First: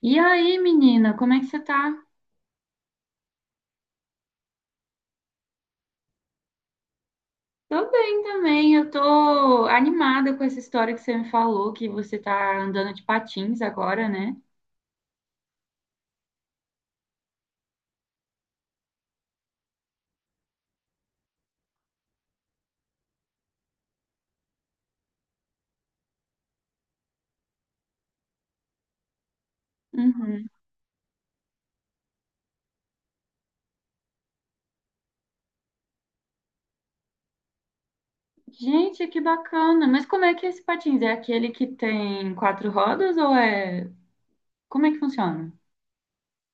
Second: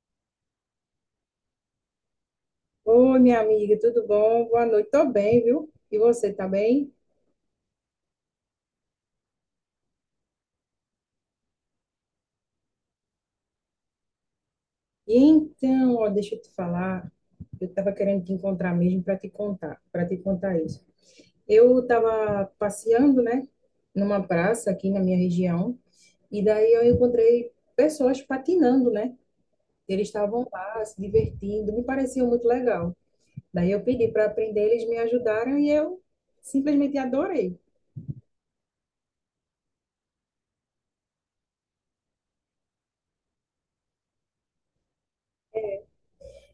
E aí, menina, como é que você tá? Oi, minha amiga, tudo bom? Boa noite. Tô bem, viu? E você, tá bem? Tô bem também, eu tô animada com essa história que você me falou, que você tá andando de patins agora, né? E então, ó, deixa eu te falar, eu tava querendo te encontrar mesmo para te contar, isso. Eu tava passeando, né, numa praça aqui na minha região, e daí eu encontrei pessoas patinando, né? Eles estavam Uhum. lá se divertindo, me parecia muito legal. Daí eu pedi para aprender, eles me ajudaram e eu simplesmente adorei. Gente, que bacana! Mas como é que é esse patins? É aquele que tem quatro rodas ou é... como é que funciona?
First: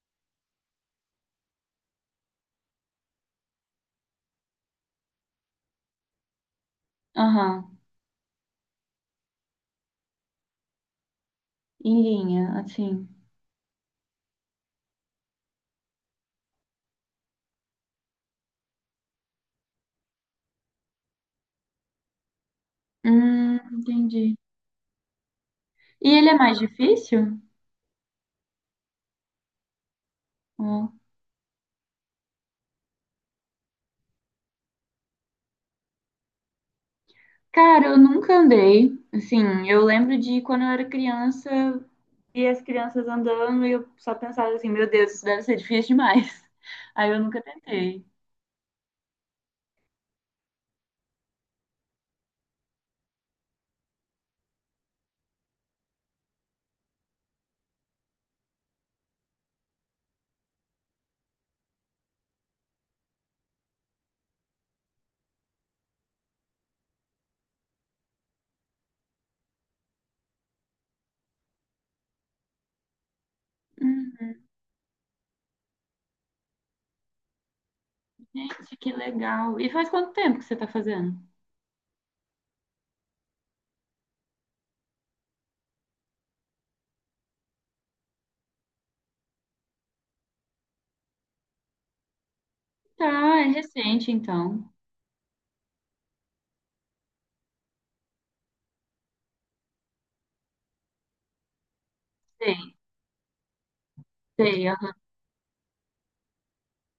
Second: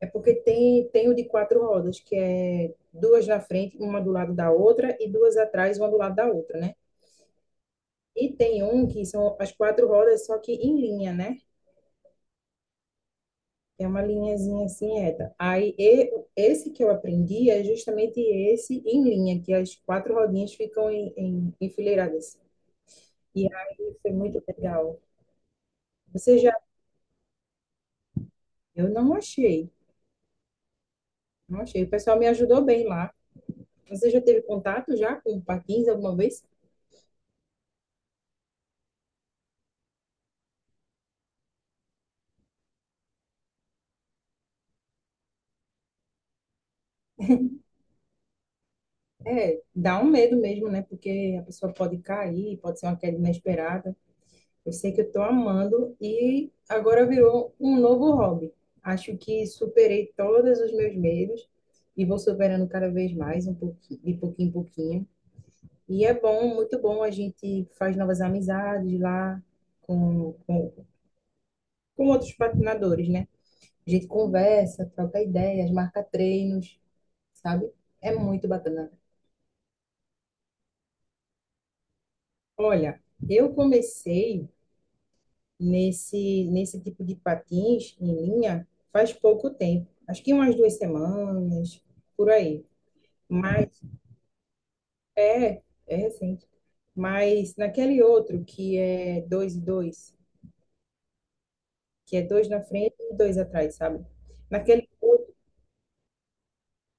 É porque tem o de quatro rodas, que é duas na frente, uma do lado da outra, e duas atrás, uma do lado da outra, né? Aham. E tem um que são as quatro rodas, só que em linha, né? Em linha, assim. É uma linhazinha assim reta. Esse que eu aprendi é justamente esse em linha, que as quatro rodinhas ficam enfileiradas. E aí foi Entendi. muito legal. E ele é Você já? mais difícil? Eu não achei, Ó. não achei. O pessoal me ajudou bem lá. Você já teve contato já com patins alguma vez? Cara, eu nunca andei. Assim, eu lembro de quando eu era criança e as crianças andando e eu só pensava assim, meu Deus, isso deve ser difícil demais. Aí eu nunca tentei. É, dá um medo mesmo, né? Porque a pessoa pode cair, pode ser uma queda inesperada. Eu sei que eu tô amando e agora virou um novo hobby. Acho que superei todos os meus medos e vou superando cada vez mais, um pouquinho, de pouquinho em pouquinho. E é bom, muito bom. A gente faz novas amizades lá com, com, com outros patinadores, né? A gente Uhum. conversa, troca ideias, marca treinos, sabe? É muito Gente, que bacana. legal. E faz quanto tempo que você tá fazendo? Olha, eu comecei nesse tipo de patins em linha faz pouco tempo. Acho que umas duas semanas, por aí. Tá, é Mas recente então. é, é recente. Mas naquele outro que é dois e dois, que é dois na Sei, frente e dois atrás, sabe? sei. Naquele Aham. outro,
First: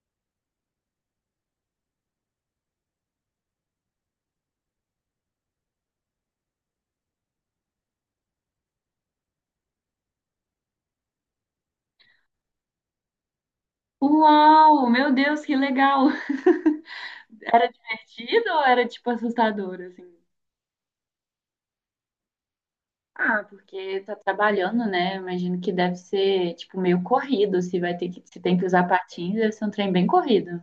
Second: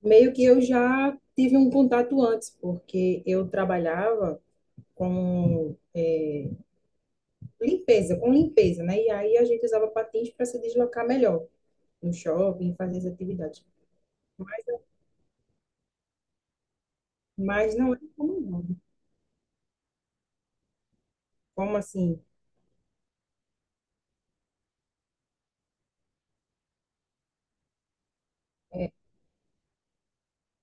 meio que eu já tive um contato antes, porque eu trabalhava com limpeza, né? E aí a gente usava patins para se deslocar melhor no shopping, fazer as atividades. Uau, meu Deus, que legal. Era Mas não é comum, divertido ou não. era tipo assustador assim? Como assim, Ah, porque tá trabalhando, né? Imagino que deve ser tipo meio corrido, se vai ter que se tem que usar patins, deve ser um trem bem corrido.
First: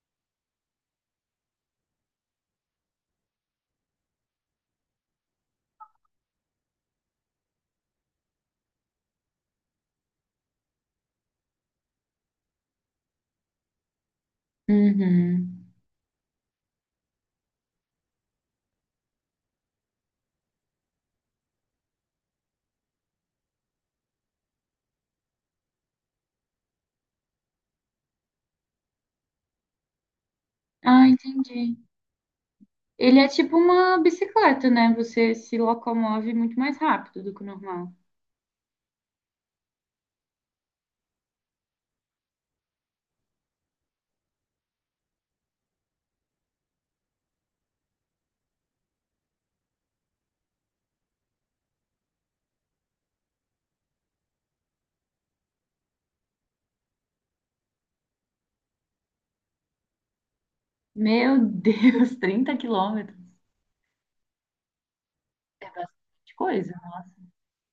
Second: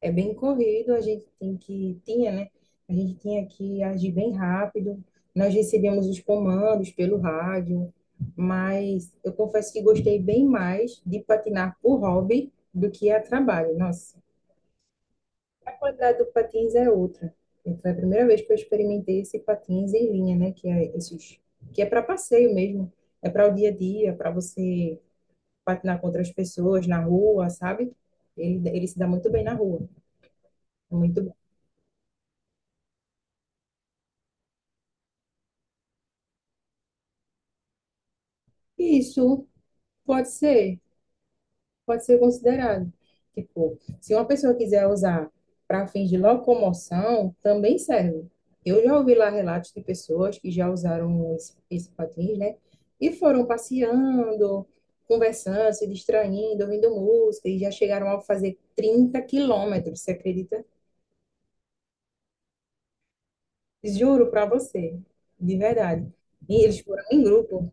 é bem corrido, a gente tem que, tinha, né? A gente tinha que agir bem rápido. Nós recebemos os comandos pelo rádio, mas eu confesso que gostei bem mais de patinar por hobby do que a trabalho. Nossa, Uhum. a qualidade do patins é outra. Foi a primeira vez que eu experimentei esse patins em linha, né? Que é esses, que é para passeio mesmo, é para o dia a dia, para você patinar com outras pessoas na rua, sabe? Ele se dá muito bem na rua, é Ah, muito. entendi. Ele é tipo uma bicicleta, né? Você se locomove muito mais rápido do que o normal. Isso pode ser, pode ser considerado. Tipo, se uma pessoa quiser usar para fins de locomoção, também serve. Eu já ouvi lá relatos de pessoas que já usaram esse patins, né? E foram passeando, conversando, se distraindo, ouvindo música, e já chegaram a fazer 30 km, você acredita? Meu Deus, 30 quilômetros Juro para você, de é verdade. bastante E coisa, eles foram em nossa. grupo,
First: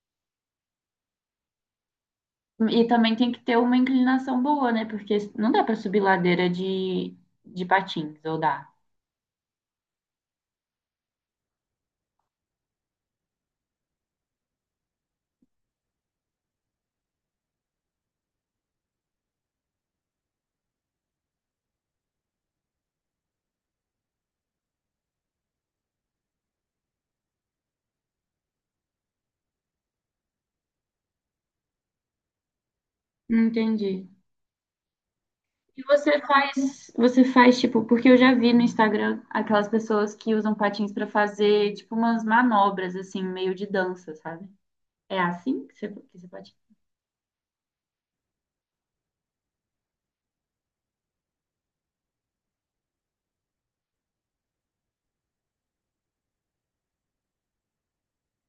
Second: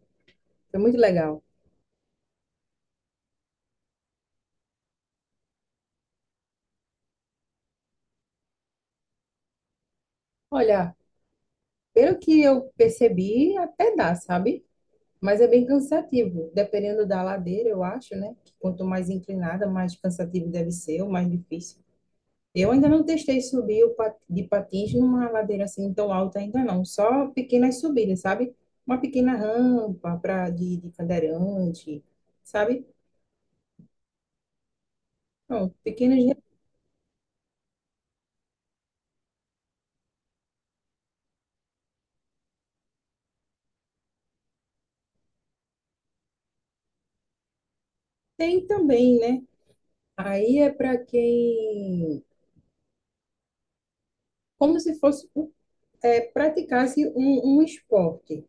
foi muito legal. E também tem que ter uma inclinação boa, né? Porque não dá pra subir ladeira de patins, ou dá? Olha, pelo que eu percebi, até dá, sabe? Mas é bem cansativo, dependendo da ladeira, eu acho, né? Que quanto mais inclinada, mais cansativo deve ser, ou mais difícil. Eu ainda não testei subir de patins numa ladeira assim tão alta ainda não, só pequenas subidas, sabe? Uma pequena rampa para de cadeirante, sabe? Entendi. Não, E pequenos você faz tipo, porque eu já vi no Instagram aquelas pessoas que usam patins pra fazer tipo umas manobras assim, meio de dança, sabe? É assim que você patina? tem também, né? Aí é para quem, como se fosse praticasse um esporte,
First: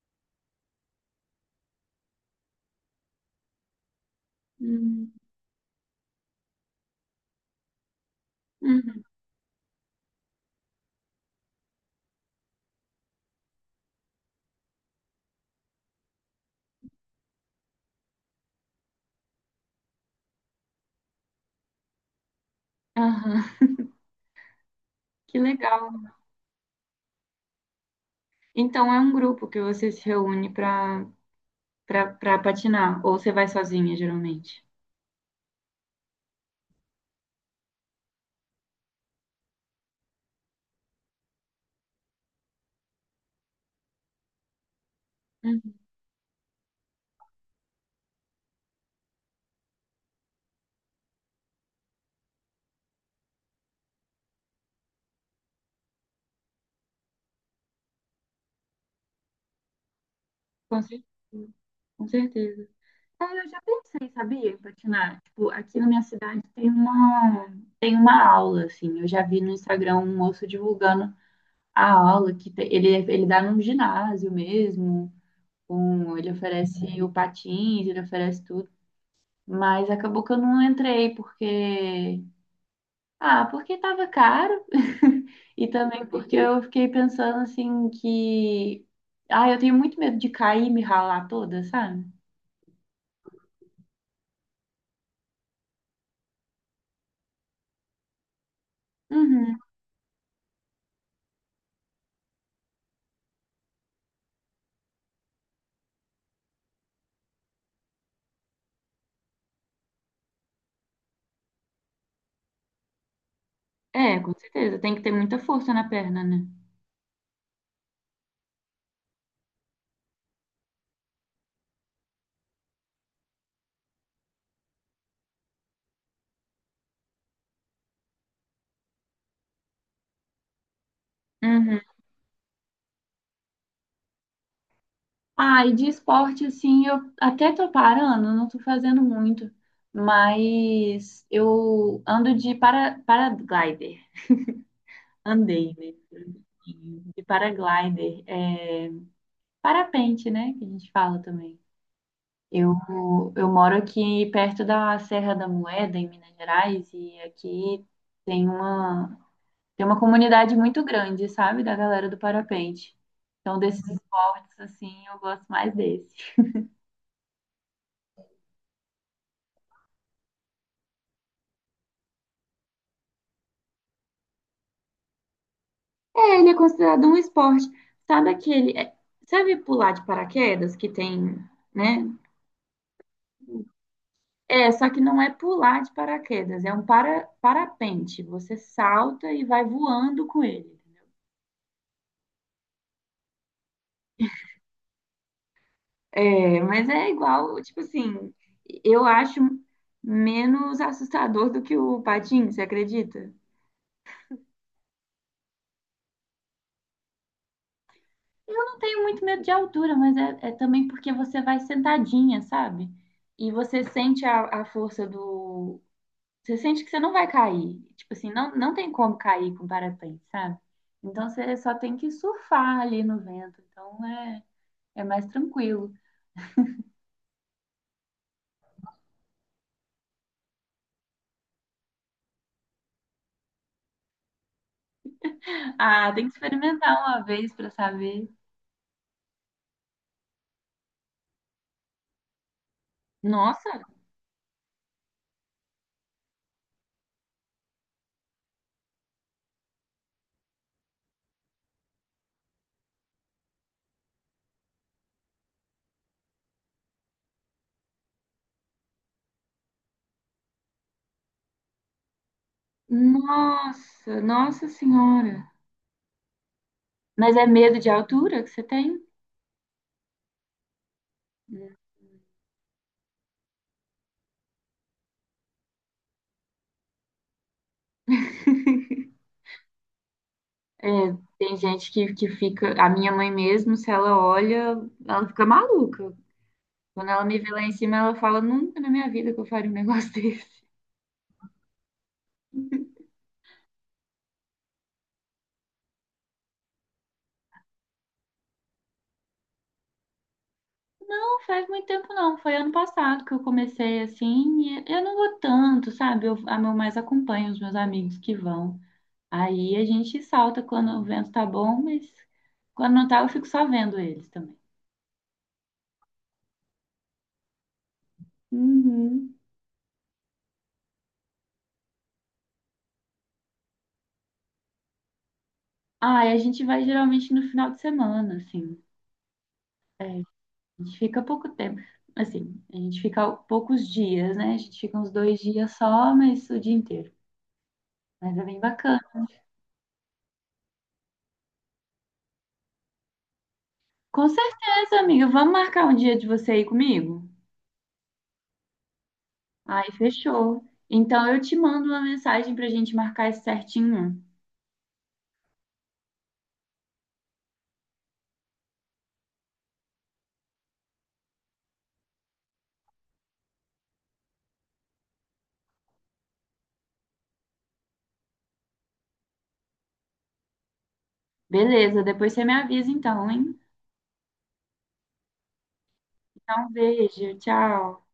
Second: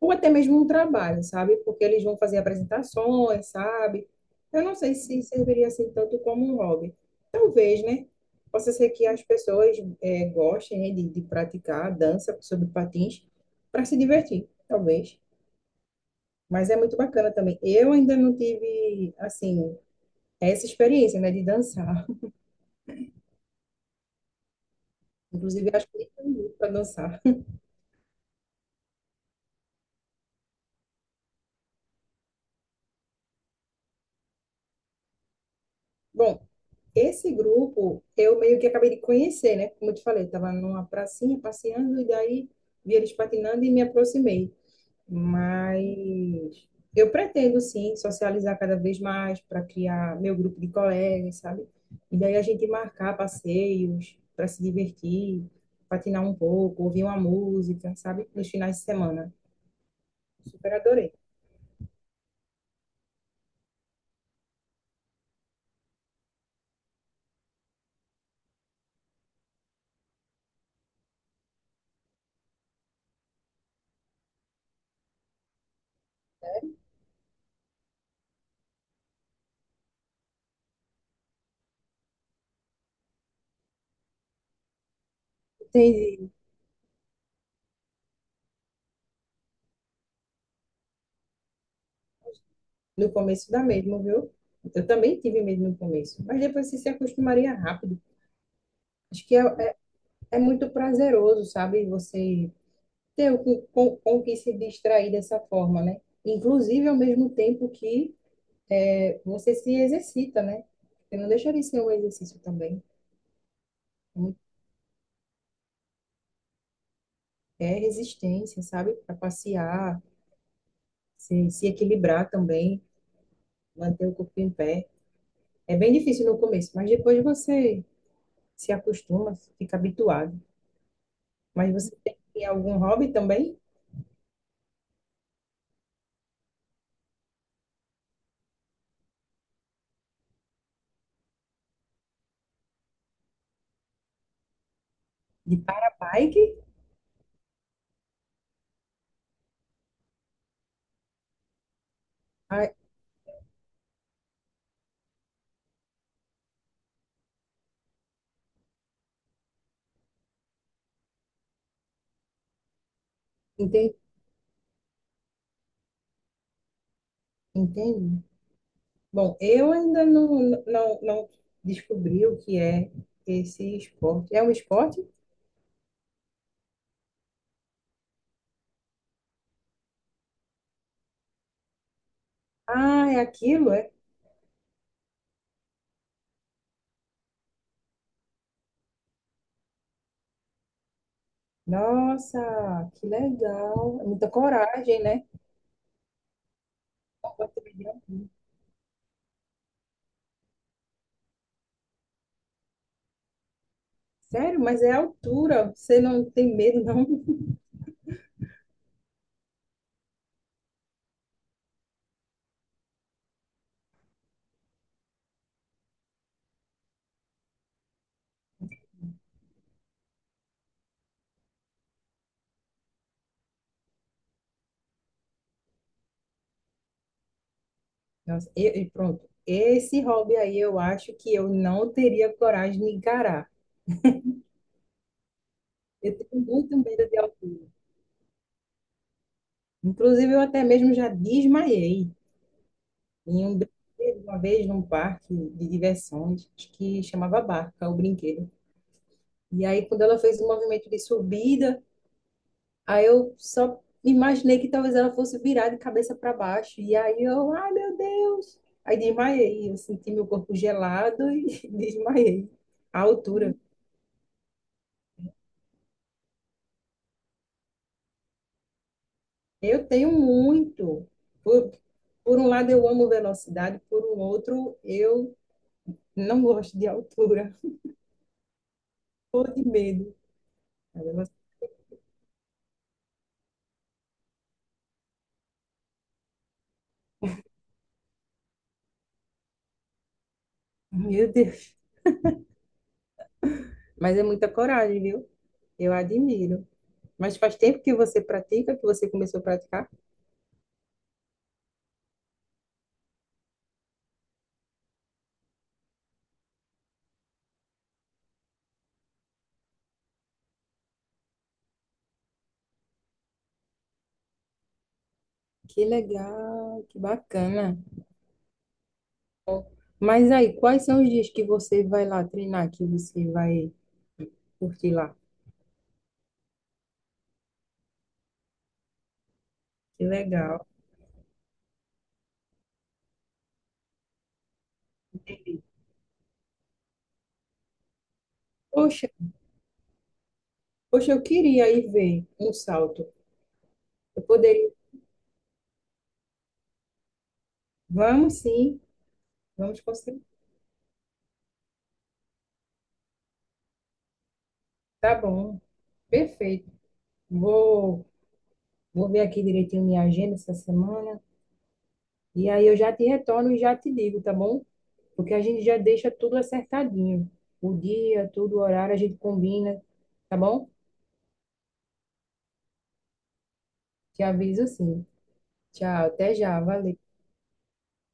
ou até mesmo um trabalho, sabe? Porque eles vão fazer apresentações, sabe? Eu não sei Hum, se serviria assim tanto como um hobby. Talvez, né? Possa ser uhum. que as pessoas gostem, né, de praticar a dança sobre patins para se divertir, talvez. Mas é muito bacana também. Eu ainda não tive, assim, essa experiência, né, de dançar. Aham. Que Inclusive, acho legal. que nem tenho muito para dançar. Então é um grupo que você se reúne para patinar, ou você vai sozinha, geralmente? Bom, esse grupo, eu meio que acabei de conhecer, né? Como eu te falei, estava numa pracinha passeando e daí vi eles patinando e me aproximei. Uhum. Mas eu pretendo, sim, socializar cada vez mais para criar meu grupo de colegas, sabe? E daí a gente marcar passeios para se divertir, patinar um pouco, ouvir uma música, sabe? Nos finais de semana. Super Com certeza. adorei. Com certeza. É, eu já pensei, sabia, em patinar. Tipo, aqui na minha cidade tem uma aula, assim. Eu já vi no Instagram um moço divulgando a aula, que ele, ele dá num ginásio mesmo, com, ele oferece o patins, ele oferece tudo. Mas acabou que eu não entrei, porque ah, porque estava caro e também Entendi. porque eu fiquei pensando assim que. Ah, eu tenho muito medo de cair e me ralar toda, sabe? No começo dá mesmo, viu? Eu também tive medo no começo, mas depois você se acostumaria rápido. Acho que Uhum. é, é muito prazeroso, sabe? Você ter o que, com o que se distrair dessa forma, né? Inclusive, ao mesmo tempo que é, você se exercita, né? Porque não deixa de ser um exercício também. É É, com muito, certeza. Tem que ter muita força na perna, né? é resistência, sabe? Para passear, se equilibrar também, manter o corpo em pé. É bem difícil no começo, mas depois você se acostuma, fica habituado. Mas Uhum. você tem algum hobby também? Ah, e de esporte, assim, eu até tô parando, não tô fazendo muito, mas eu ando de paraglider. De Andei, né? para-bike? De paraglider. É, parapente, né? Que a gente fala também. Ah, Eu, eu moro aqui perto da Serra da Moeda, em Minas Gerais, e aqui tem uma, tem uma comunidade muito grande, sabe, da galera do parapente. Então, desses entendi. esportes, assim, eu gosto mais desse. Entende? Bom, eu ainda não descobri o que é esse esporte. É um esporte? É, ele é considerado um esporte. Sabe aquele. é- sabe pular de paraquedas que tem, né? Ah, é aquilo, é? É, só que não é pular de paraquedas, é um parapente. Você salta e vai voando com ele. Nossa, que legal. É muita coragem, né? É, mas é igual, tipo assim, eu acho menos assustador do que o patim, você acredita? Sério, mas é a altura. Você não tem medo, não? Eu não tenho muito medo de altura, mas é, é também porque você vai sentadinha, sabe? E você sente a força do. Você sente que você não vai cair. Tipo assim, não, não tem como cair com parapente, sabe? Então você só tem que surfar ali no vento. Então é, é mais tranquilo. Nossa, e pronto. Esse hobby aí eu acho que eu não teria coragem de encarar. Ah, Eu tem que tenho muito experimentar medo de uma vez altura. pra saber. Inclusive, eu até mesmo já desmaiei. E um brinquedo, Nossa, uma vez, num parque de diversões, acho que chamava Barca, o brinquedo. E aí, quando ela fez o movimento de subida, aí eu só imaginei que talvez ela fosse virar de cabeça para baixo. E aí eu, ai meu Deus! Aí desmaiei, eu senti meu corpo gelado e desmaiei. A altura. nossa, nossa senhora. Mas é medo de altura que você tem? Eu tenho muito. Por, por um lado, eu amo velocidade, por um outro, eu não gosto de altura, ou de medo. É, Aí eu, tem gente que fica. A minha mãe mesmo, se ela olha, ela fica maluca. Quando ela me vê lá em cima, ela fala: Nunca na minha vida que eu faria um negócio desse. meu Deus! Mas é muita coragem, viu? Eu admiro. Mas faz tempo que você pratica, que você começou a praticar? Não faz muito tempo, não. Foi ano passado que eu comecei assim. E eu não vou tanto, sabe? Eu, a meu mais acompanho os meus amigos que vão. Aí a gente salta quando o vento tá bom, mas quando não tá, eu fico só vendo eles também. Que legal, que bacana. Uhum. Mas aí, quais são os dias que você vai lá treinar, que você vai curtir lá? Ah, e a gente vai geralmente no final de semana, assim. É, Que a legal. gente fica pouco tempo. Assim, a gente fica poucos dias, né? A gente fica uns dois Entendi. dias só, mas o dia inteiro. Mas é bem bacana. Poxa, poxa, eu queria ir ver um salto. Eu Com poderia. certeza, amiga. Vamos marcar um dia de você aí comigo? Vamos sim, vamos Ai, conseguir. fechou. Então eu te mando uma mensagem pra gente marcar isso certinho. Tá bom, perfeito. Vou Vou ver aqui direitinho minha agenda essa semana. E aí eu já te retorno e já te digo, tá bom? Porque a gente já deixa tudo acertadinho. O dia, tudo, o horário, a gente combina, tá bom? Beleza, depois você me avisa então, hein? Te aviso sim. Tchau, até já, Então, um valeu. beijo, tchau.